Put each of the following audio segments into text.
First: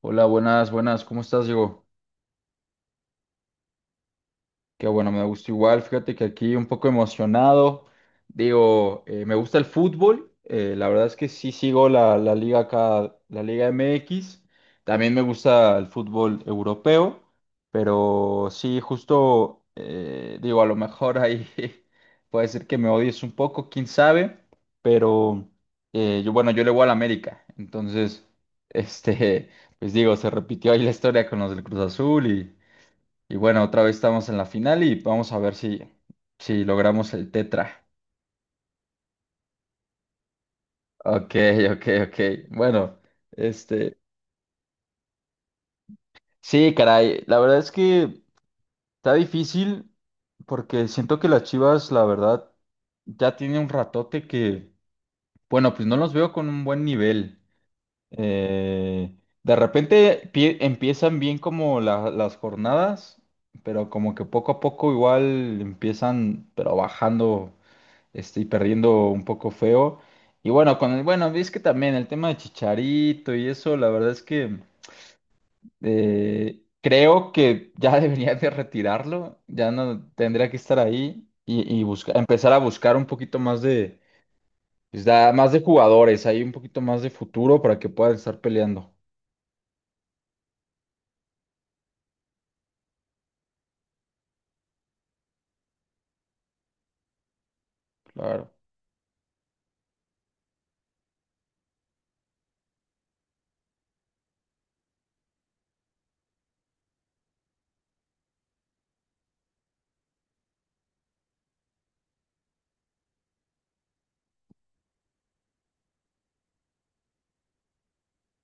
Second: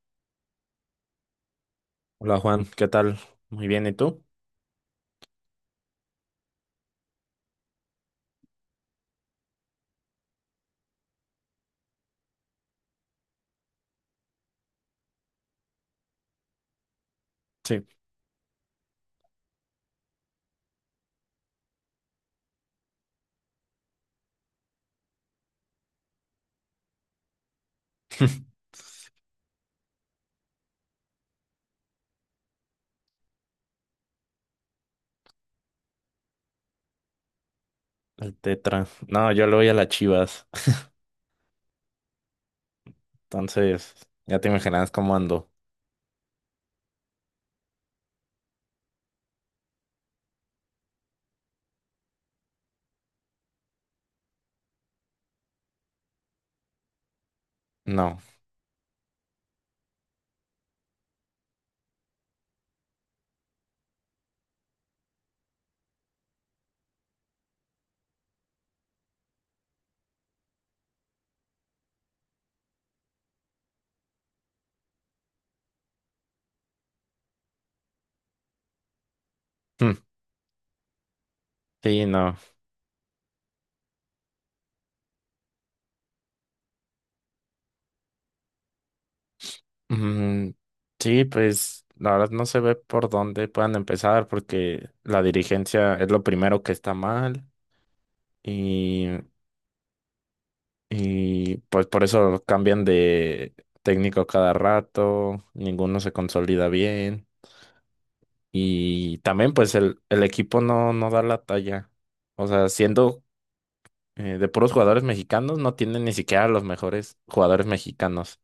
Hola, buenas, buenas, ¿cómo estás, Diego? Hola Juan, ¿qué tal? Muy bien, ¿y tú? Qué bueno, me gusta igual, fíjate que aquí un poco emocionado, digo, me gusta el fútbol, la verdad es que sí sigo la liga acá, la Liga MX, también me gusta el fútbol europeo, Sí, pero sí, justo, digo, a lo mejor ahí puede ser que me odies un poco, quién sabe, pero yo, bueno, yo le voy al América, entonces, este... Pues digo, se repitió ahí la historia con los del Cruz Azul y bueno, otra vez estamos en la final y vamos a ver si, si logramos el tetra. el Tetra. No, yo le voy a las Chivas. Ok, ok, ok. Bueno, Entonces, este, ya te imaginas cómo ando. sí, caray, la verdad es que está difícil porque siento que las Chivas, la verdad, ya tiene un ratote que, bueno, pues no los veo con un buen nivel. No. Eh, de repente empiezan bien como las jornadas, pero como que poco a poco igual empiezan, pero bajando. Y perdiendo un poco feo. Y bueno, con el, bueno, es que también el tema de Chicharito y eso, la verdad es que creo que ya debería de retirarlo, ya Mm, no tendría que estar ahí y sí, buscar, no. empezar a buscar un poquito más de, pues, más de jugadores, ahí un poquito más de futuro para que puedan estar peleando. Mm, sí, pues la verdad no se ve por dónde puedan empezar porque la dirigencia es lo primero que está mal Claro. y, y pues por eso cambian de técnico cada rato, ninguno se consolida bien. Y también pues el equipo no da la talla. O sea, siendo de puros jugadores mexicanos, no tienen ni siquiera los mejores jugadores mexicanos.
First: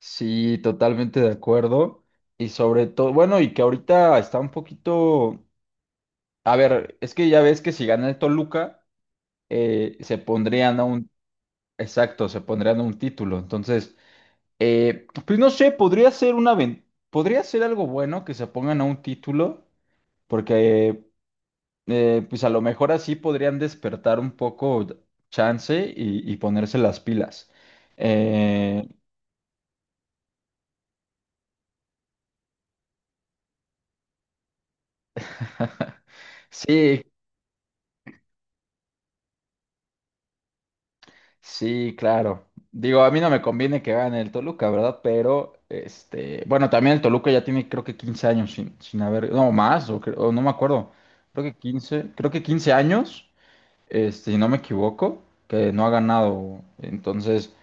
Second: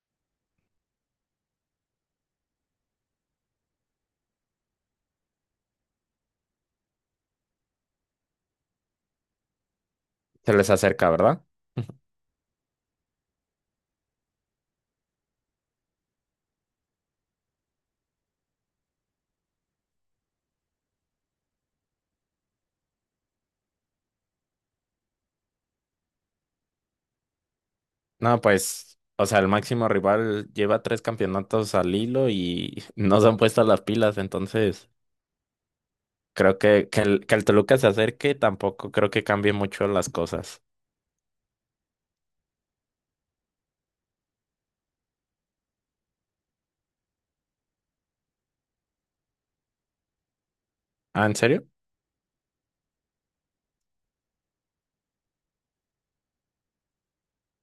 Sí, totalmente de acuerdo. Y sobre todo, bueno, y que ahorita está un poquito, a ver, es que ya ves que si gana el Toluca se Se les pondrían a acerca, un, ¿verdad? exacto, se pondrían a un título. Entonces, pues no sé, podría ser algo bueno que se pongan a un título, porque pues a lo mejor así podrían despertar un poco chance y ponerse las pilas. No, Eh, pues, o sea, el máximo rival lleva tres campeonatos al hilo y no se han puesto las pilas. Entonces creo que, que sí, el, que el Toluca se acerque tampoco creo que cambie mucho las cosas. Sí, claro. Digo, a mí no me conviene que gane el Toluca, ¿verdad? Pero, bueno, también el Toluca ya tiene creo que 15 años sin haber, no, más, o, o no me acuerdo, ¿Ah, en creo que serio? 15, creo que 15 años, si no me equivoco, que no ha ganado. Entonces,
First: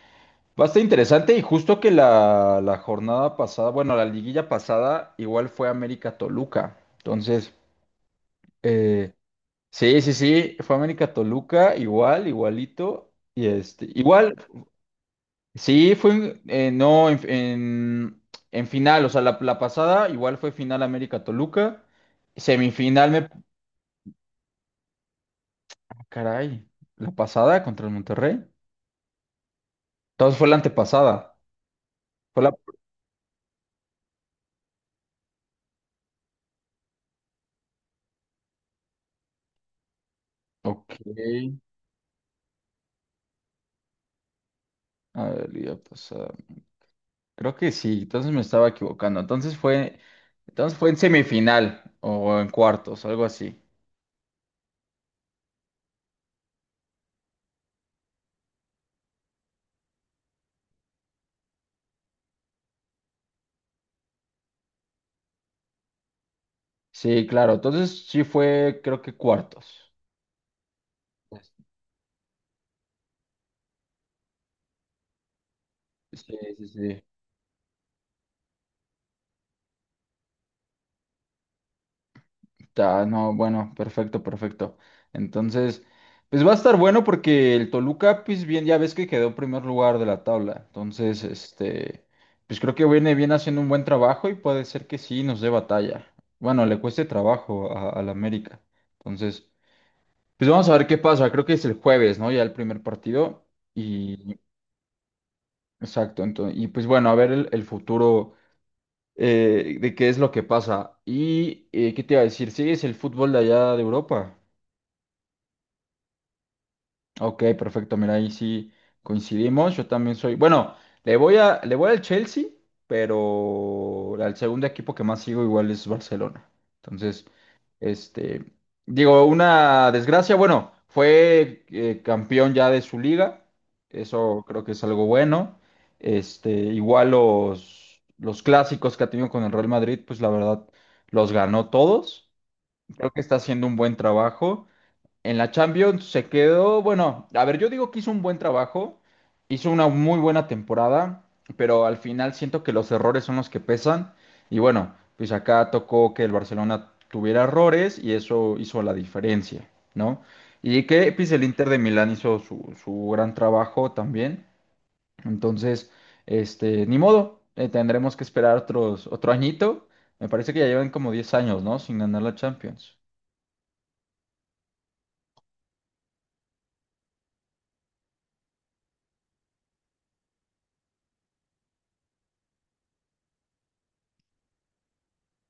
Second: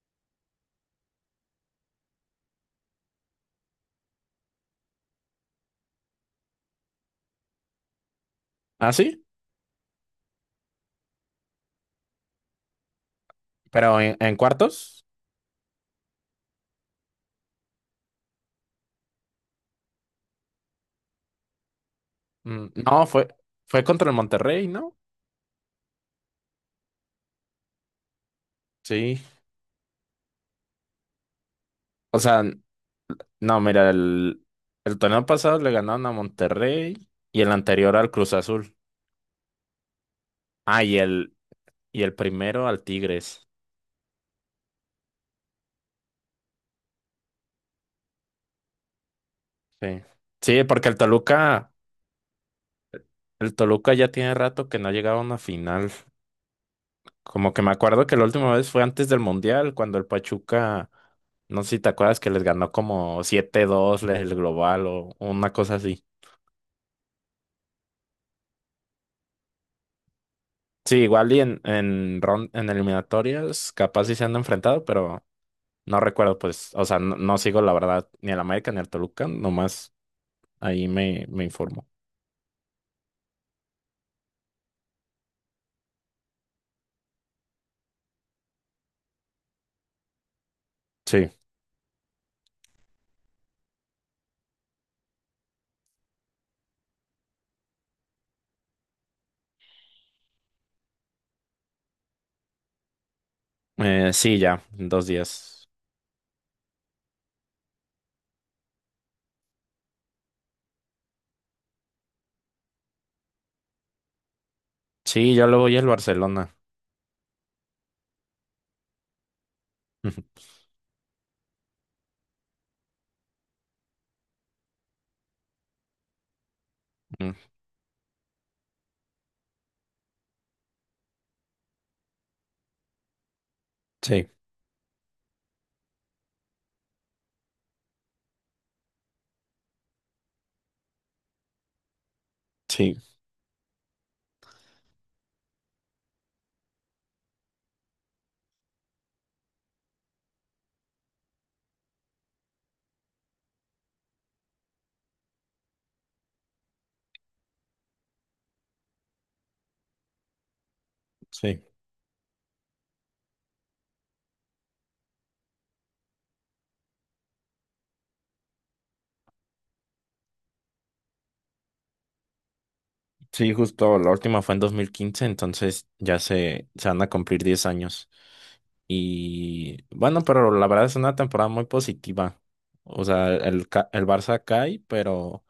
bastante interesante y justo que la jornada pasada, bueno, la liguilla pasada igual fue América Toluca. Entonces, ¿Ah, eh, sí? sí, sí, sí, fue América Toluca, igual, igualito. Y este, ¿Pero en, igual, cuartos? Sí, fue en- no en, en final, o sea, la pasada igual fue final América Toluca, Mm, no, semifinal me... fue, ah, fue contra el Monterrey, ¿no? Caray, la pasada contra el Monterrey. Sí. Entonces fue la antepasada. O Fue sea, la... no, mira, el, torneo pasado le ganaron a Monterrey y el anterior al Cruz Azul. Ah, y Ok. el, y el primero al Tigres. A ver, liga pasada. Creo que sí, entonces me estaba equivocando. Sí. Sí, Entonces fue porque en el Toluca, semifinal o en cuartos, algo el así. Toluca ya tiene rato que no ha llegado a una final. Como que me acuerdo que la última vez fue antes del Mundial, cuando el Pachuca, no sé si te acuerdas que les ganó como 7-2 el global o una cosa así. Sí, claro, entonces sí fue, creo que cuartos. Sí, igual y en eliminatorias capaz sí se han enfrentado, pero no Sí, recuerdo, sí, pues, o sea, sí. no sigo la verdad ni al América ni al Toluca, nomás ahí me informo. Ah, no, bueno, perfecto, perfecto. Entonces, pues va a estar bueno porque el Toluca, pues bien, ya ves que quedó en primer lugar de la tabla. Entonces, Sí, pues creo que viene bien haciendo un buen trabajo y puede ser que sí nos dé batalla. Bueno, le cueste trabajo al América. Entonces, pues vamos a ver qué pasa. Creo que es el jueves, ¿no? Ya el primer partido. Y, sí, ya, en 2 días. exacto, entonces, y pues bueno, a ver el futuro de qué es lo que pasa. Y, ¿qué te iba a decir? ¿Sigues el fútbol de allá de Europa? Sí, yo le voy al Barcelona. Ok, perfecto. Mira, ahí sí coincidimos. Yo también soy. Bueno, le voy al Chelsea, pero al segundo equipo que más sigo igual es Barcelona. Entonces, Mm, este, digo, una desgracia. Bueno, fue campeón ya de su liga. sí, Eso creo que es algo bueno. Este, igual los clásicos que ha tenido con el Real Madrid, pues la verdad, los ganó todos. sí, Creo que está haciendo un buen trabajo. En la Champions se quedó, bueno, a ver, yo digo que hizo un buen trabajo, hizo una muy buena temporada, pero al final siento que los errores son los que pesan. Y bueno, pues acá tocó que el Barcelona tuviera errores y eso hizo la diferencia, ¿no? Y que pues el sí. Inter de Milán hizo su gran trabajo también. Entonces, ni modo, tendremos que esperar otros, otro añito. Me parece que ya llevan como 10 años, ¿no? Sin ganar la Champions. Sí, justo la última fue en 2015, entonces ya se van a cumplir 10 años. Y bueno, pero la verdad es una temporada muy positiva. O sea, el Barça cae, pero,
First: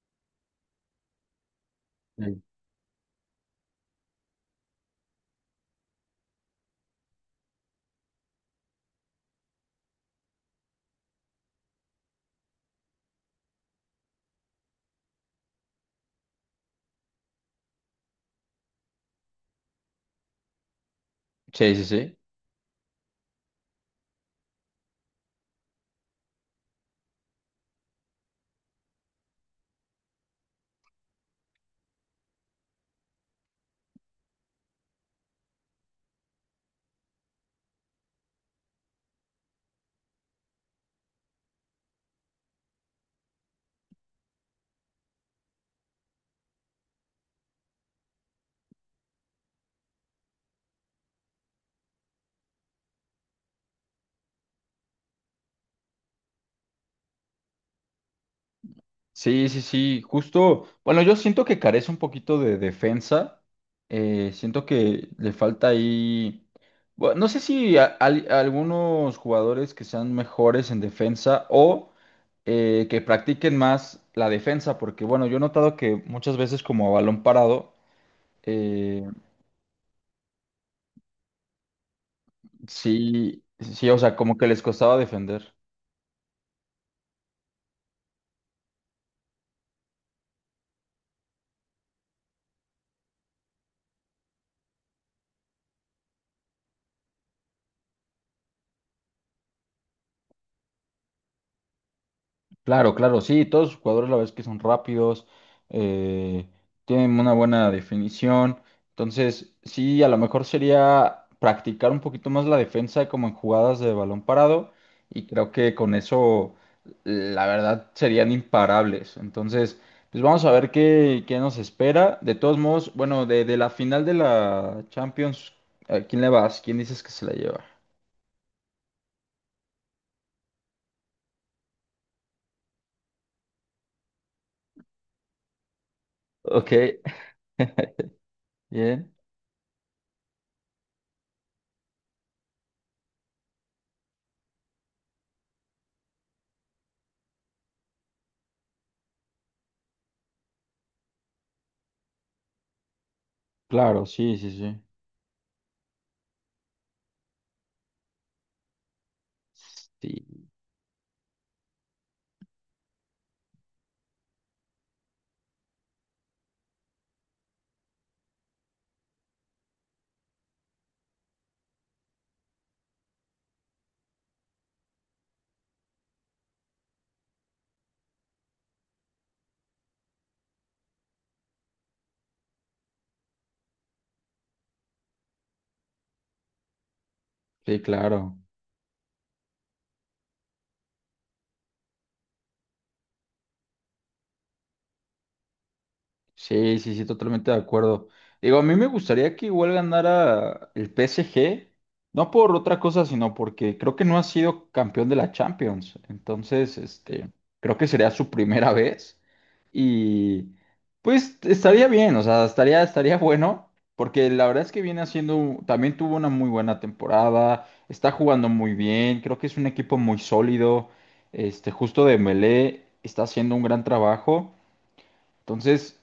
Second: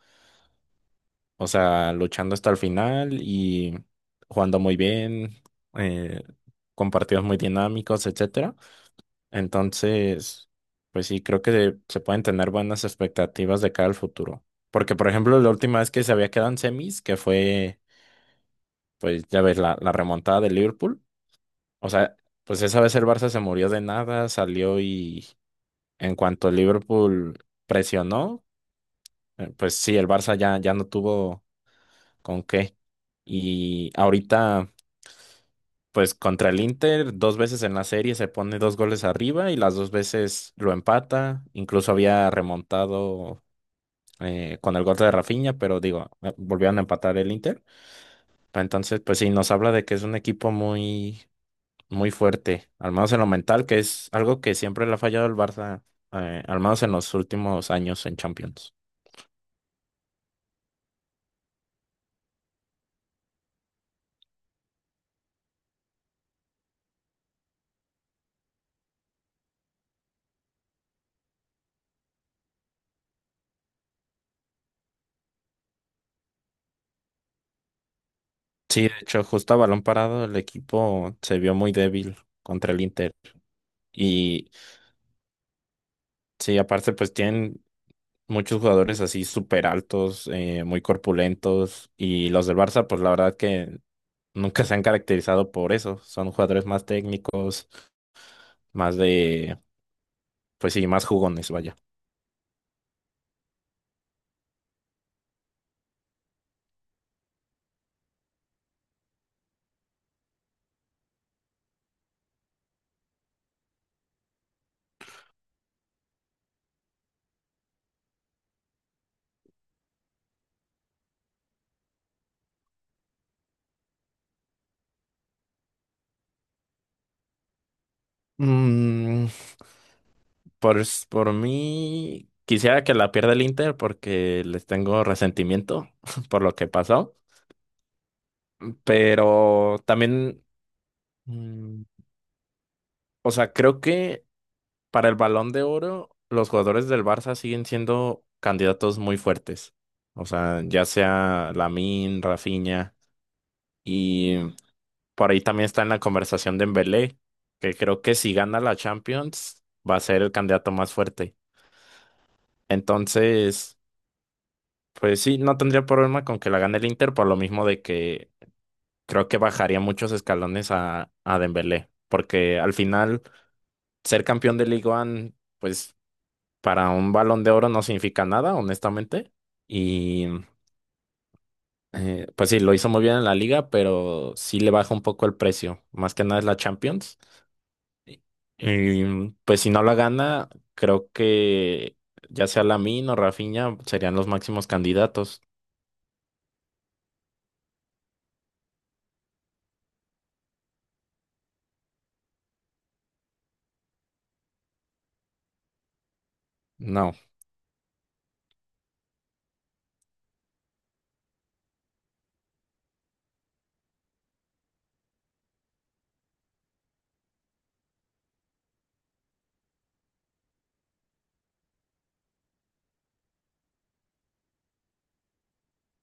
o sea, luchando Sí. hasta el final y jugando muy bien, eh, con partidos muy dinámicos, etcétera. Entonces, pues sí, creo que se pueden tener buenas expectativas de cara al futuro. Porque, por ejemplo, la última vez que se había quedado en semis, que fue, pues ya ves, la remontada de Liverpool. Sí, sí, O sea, sí. pues esa vez el Barça se murió de nada, salió y en cuanto Liverpool presionó, pues sí, el Barça ya no tuvo con qué. Y ahorita pues contra el Inter, dos veces en la serie se pone dos goles arriba y las dos veces lo empata. Incluso había remontado, con el gol de Rafinha, pero digo, volvieron a empatar el Inter. Entonces, pues sí, nos habla de que es un equipo muy, muy fuerte, al menos en lo mental, que es algo que siempre le ha fallado el Barça, al menos en los últimos años en Champions. Sí, sí, sí, justo. Bueno, yo siento que carece un poquito de defensa. Siento que le falta ahí. Bueno, no sé si algunos jugadores que sean mejores en defensa o que practiquen más la defensa, porque bueno, yo he notado que muchas veces como a balón parado, Sí, de eh, hecho, justo a balón parado el equipo se vio muy débil contra el Inter. sí, sí, o sea, como que Y les costaba defender. sí, aparte pues tienen muchos jugadores así súper altos, muy corpulentos. Y los del Barça pues la verdad que nunca se han caracterizado por eso. Son jugadores más técnicos, más de. Pues sí, más jugones, vaya. Claro, claro, sí, todos los jugadores la verdad es que son rápidos, eh, tienen una buena definición, entonces sí, a lo mejor sería practicar un poquito más la defensa como en jugadas de balón parado y creo que con eso la verdad serían imparables, entonces pues vamos a ver qué, qué nos espera, de todos modos, bueno, de la final de la Champions, ¿a quién le vas? ¿Quién dices que se la lleva? Mm, por mí, quisiera que la pierda el Inter porque les tengo resentimiento por lo que Ok. pasó. Bien, Pero también, mm, o sea, creo que para el Balón de Oro, los jugadores del Barça siguen siendo candidatos muy fuertes. O sea, ya sea Lamine, Rafinha claro, sí, y sí, sí, por ahí también está en la conversación de Dembélé, que creo que si gana la Champions va a ser el sí, candidato más fuerte. Entonces, pues sí, no tendría problema con que la gane el Inter, por lo mismo de que creo que bajaría muchos escalones a, Dembélé, porque al final ser campeón de Ligue 1, pues para un Balón de Oro no significa nada, honestamente. Y pues sí, lo hizo muy bien en la liga, pero sí le baja un poco el precio, más que nada es la Champions. sí, claro. Y pues si no la gana, creo que ya sea Lamine o Rafinha serían los máximos candidatos. Sí, sí, sí, totalmente de acuerdo. Digo, a mí me gustaría que igual ganara el PSG, no por otra cosa, sino porque creo que no ha sido campeón de la Champions. Entonces, No. Creo que sería su primera vez y pues estaría bien, o sea, estaría, estaría bueno, porque la verdad es que viene haciendo, también tuvo una muy buena temporada, está jugando muy bien, creo que es un equipo muy sólido, justo de Dembélé está haciendo un gran trabajo. Entonces,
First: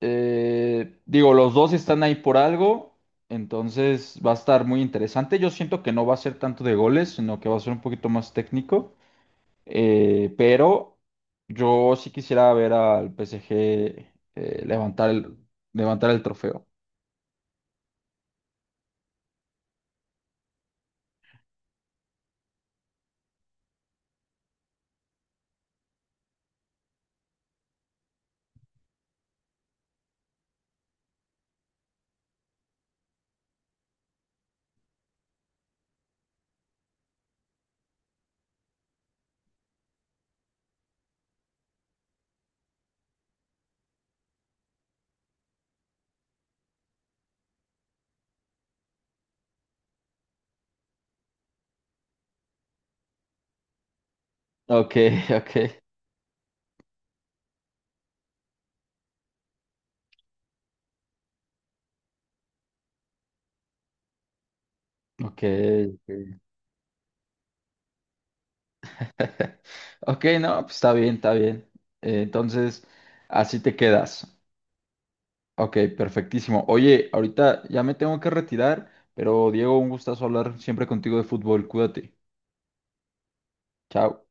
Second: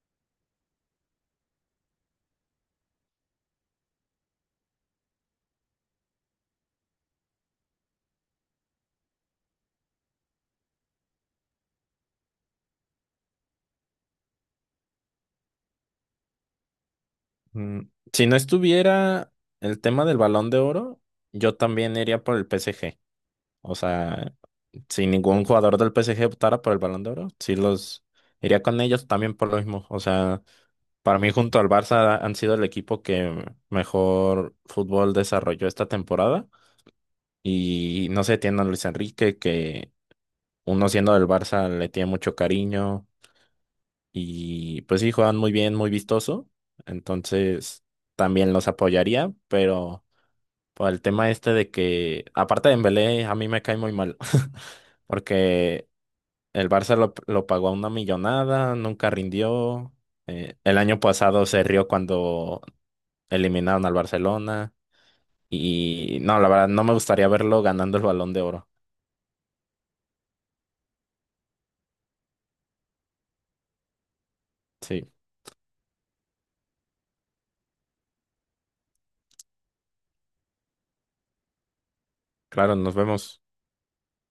digo, los dos están ahí por algo, entonces va a estar muy interesante. Yo siento que no va a ser tanto de goles, sino que va a ser un poquito más técnico. Pero yo sí quisiera ver al PSG eh, levantar el, levantar el trofeo. Mm, Si no estuviera el tema del Balón de Oro, yo también iría por el PSG. O sea, si ningún jugador del PSG optara por el Balón de Oro, sí los iría con ellos también por lo mismo. O sea, para mí junto al Barça han sido el equipo que mejor fútbol desarrolló esta temporada. Y no sé, tiene a Luis Enrique, que uno siendo del Barça le tiene mucho cariño. Y pues sí, juegan muy bien, muy vistoso. Entonces, también los apoyaría, pero... Por el tema este de que, aparte de Dembélé, a mí me cae muy mal. Ok, ok, Porque el Barça lo pagó a una millonada, nunca rindió. El año pasado se rió cuando eliminaron al Barcelona. ok. Y no, la verdad, no me gustaría verlo ganando el Balón de Oro. Ok, no, pues está bien, está bien. Entonces, así te quedas. Sí, Ok, perfectísimo. Oye, ahorita ya me tengo que retirar, pero Diego, un gustazo hablar siempre contigo de fútbol. Cuídate. claro, nos vemos. Chao.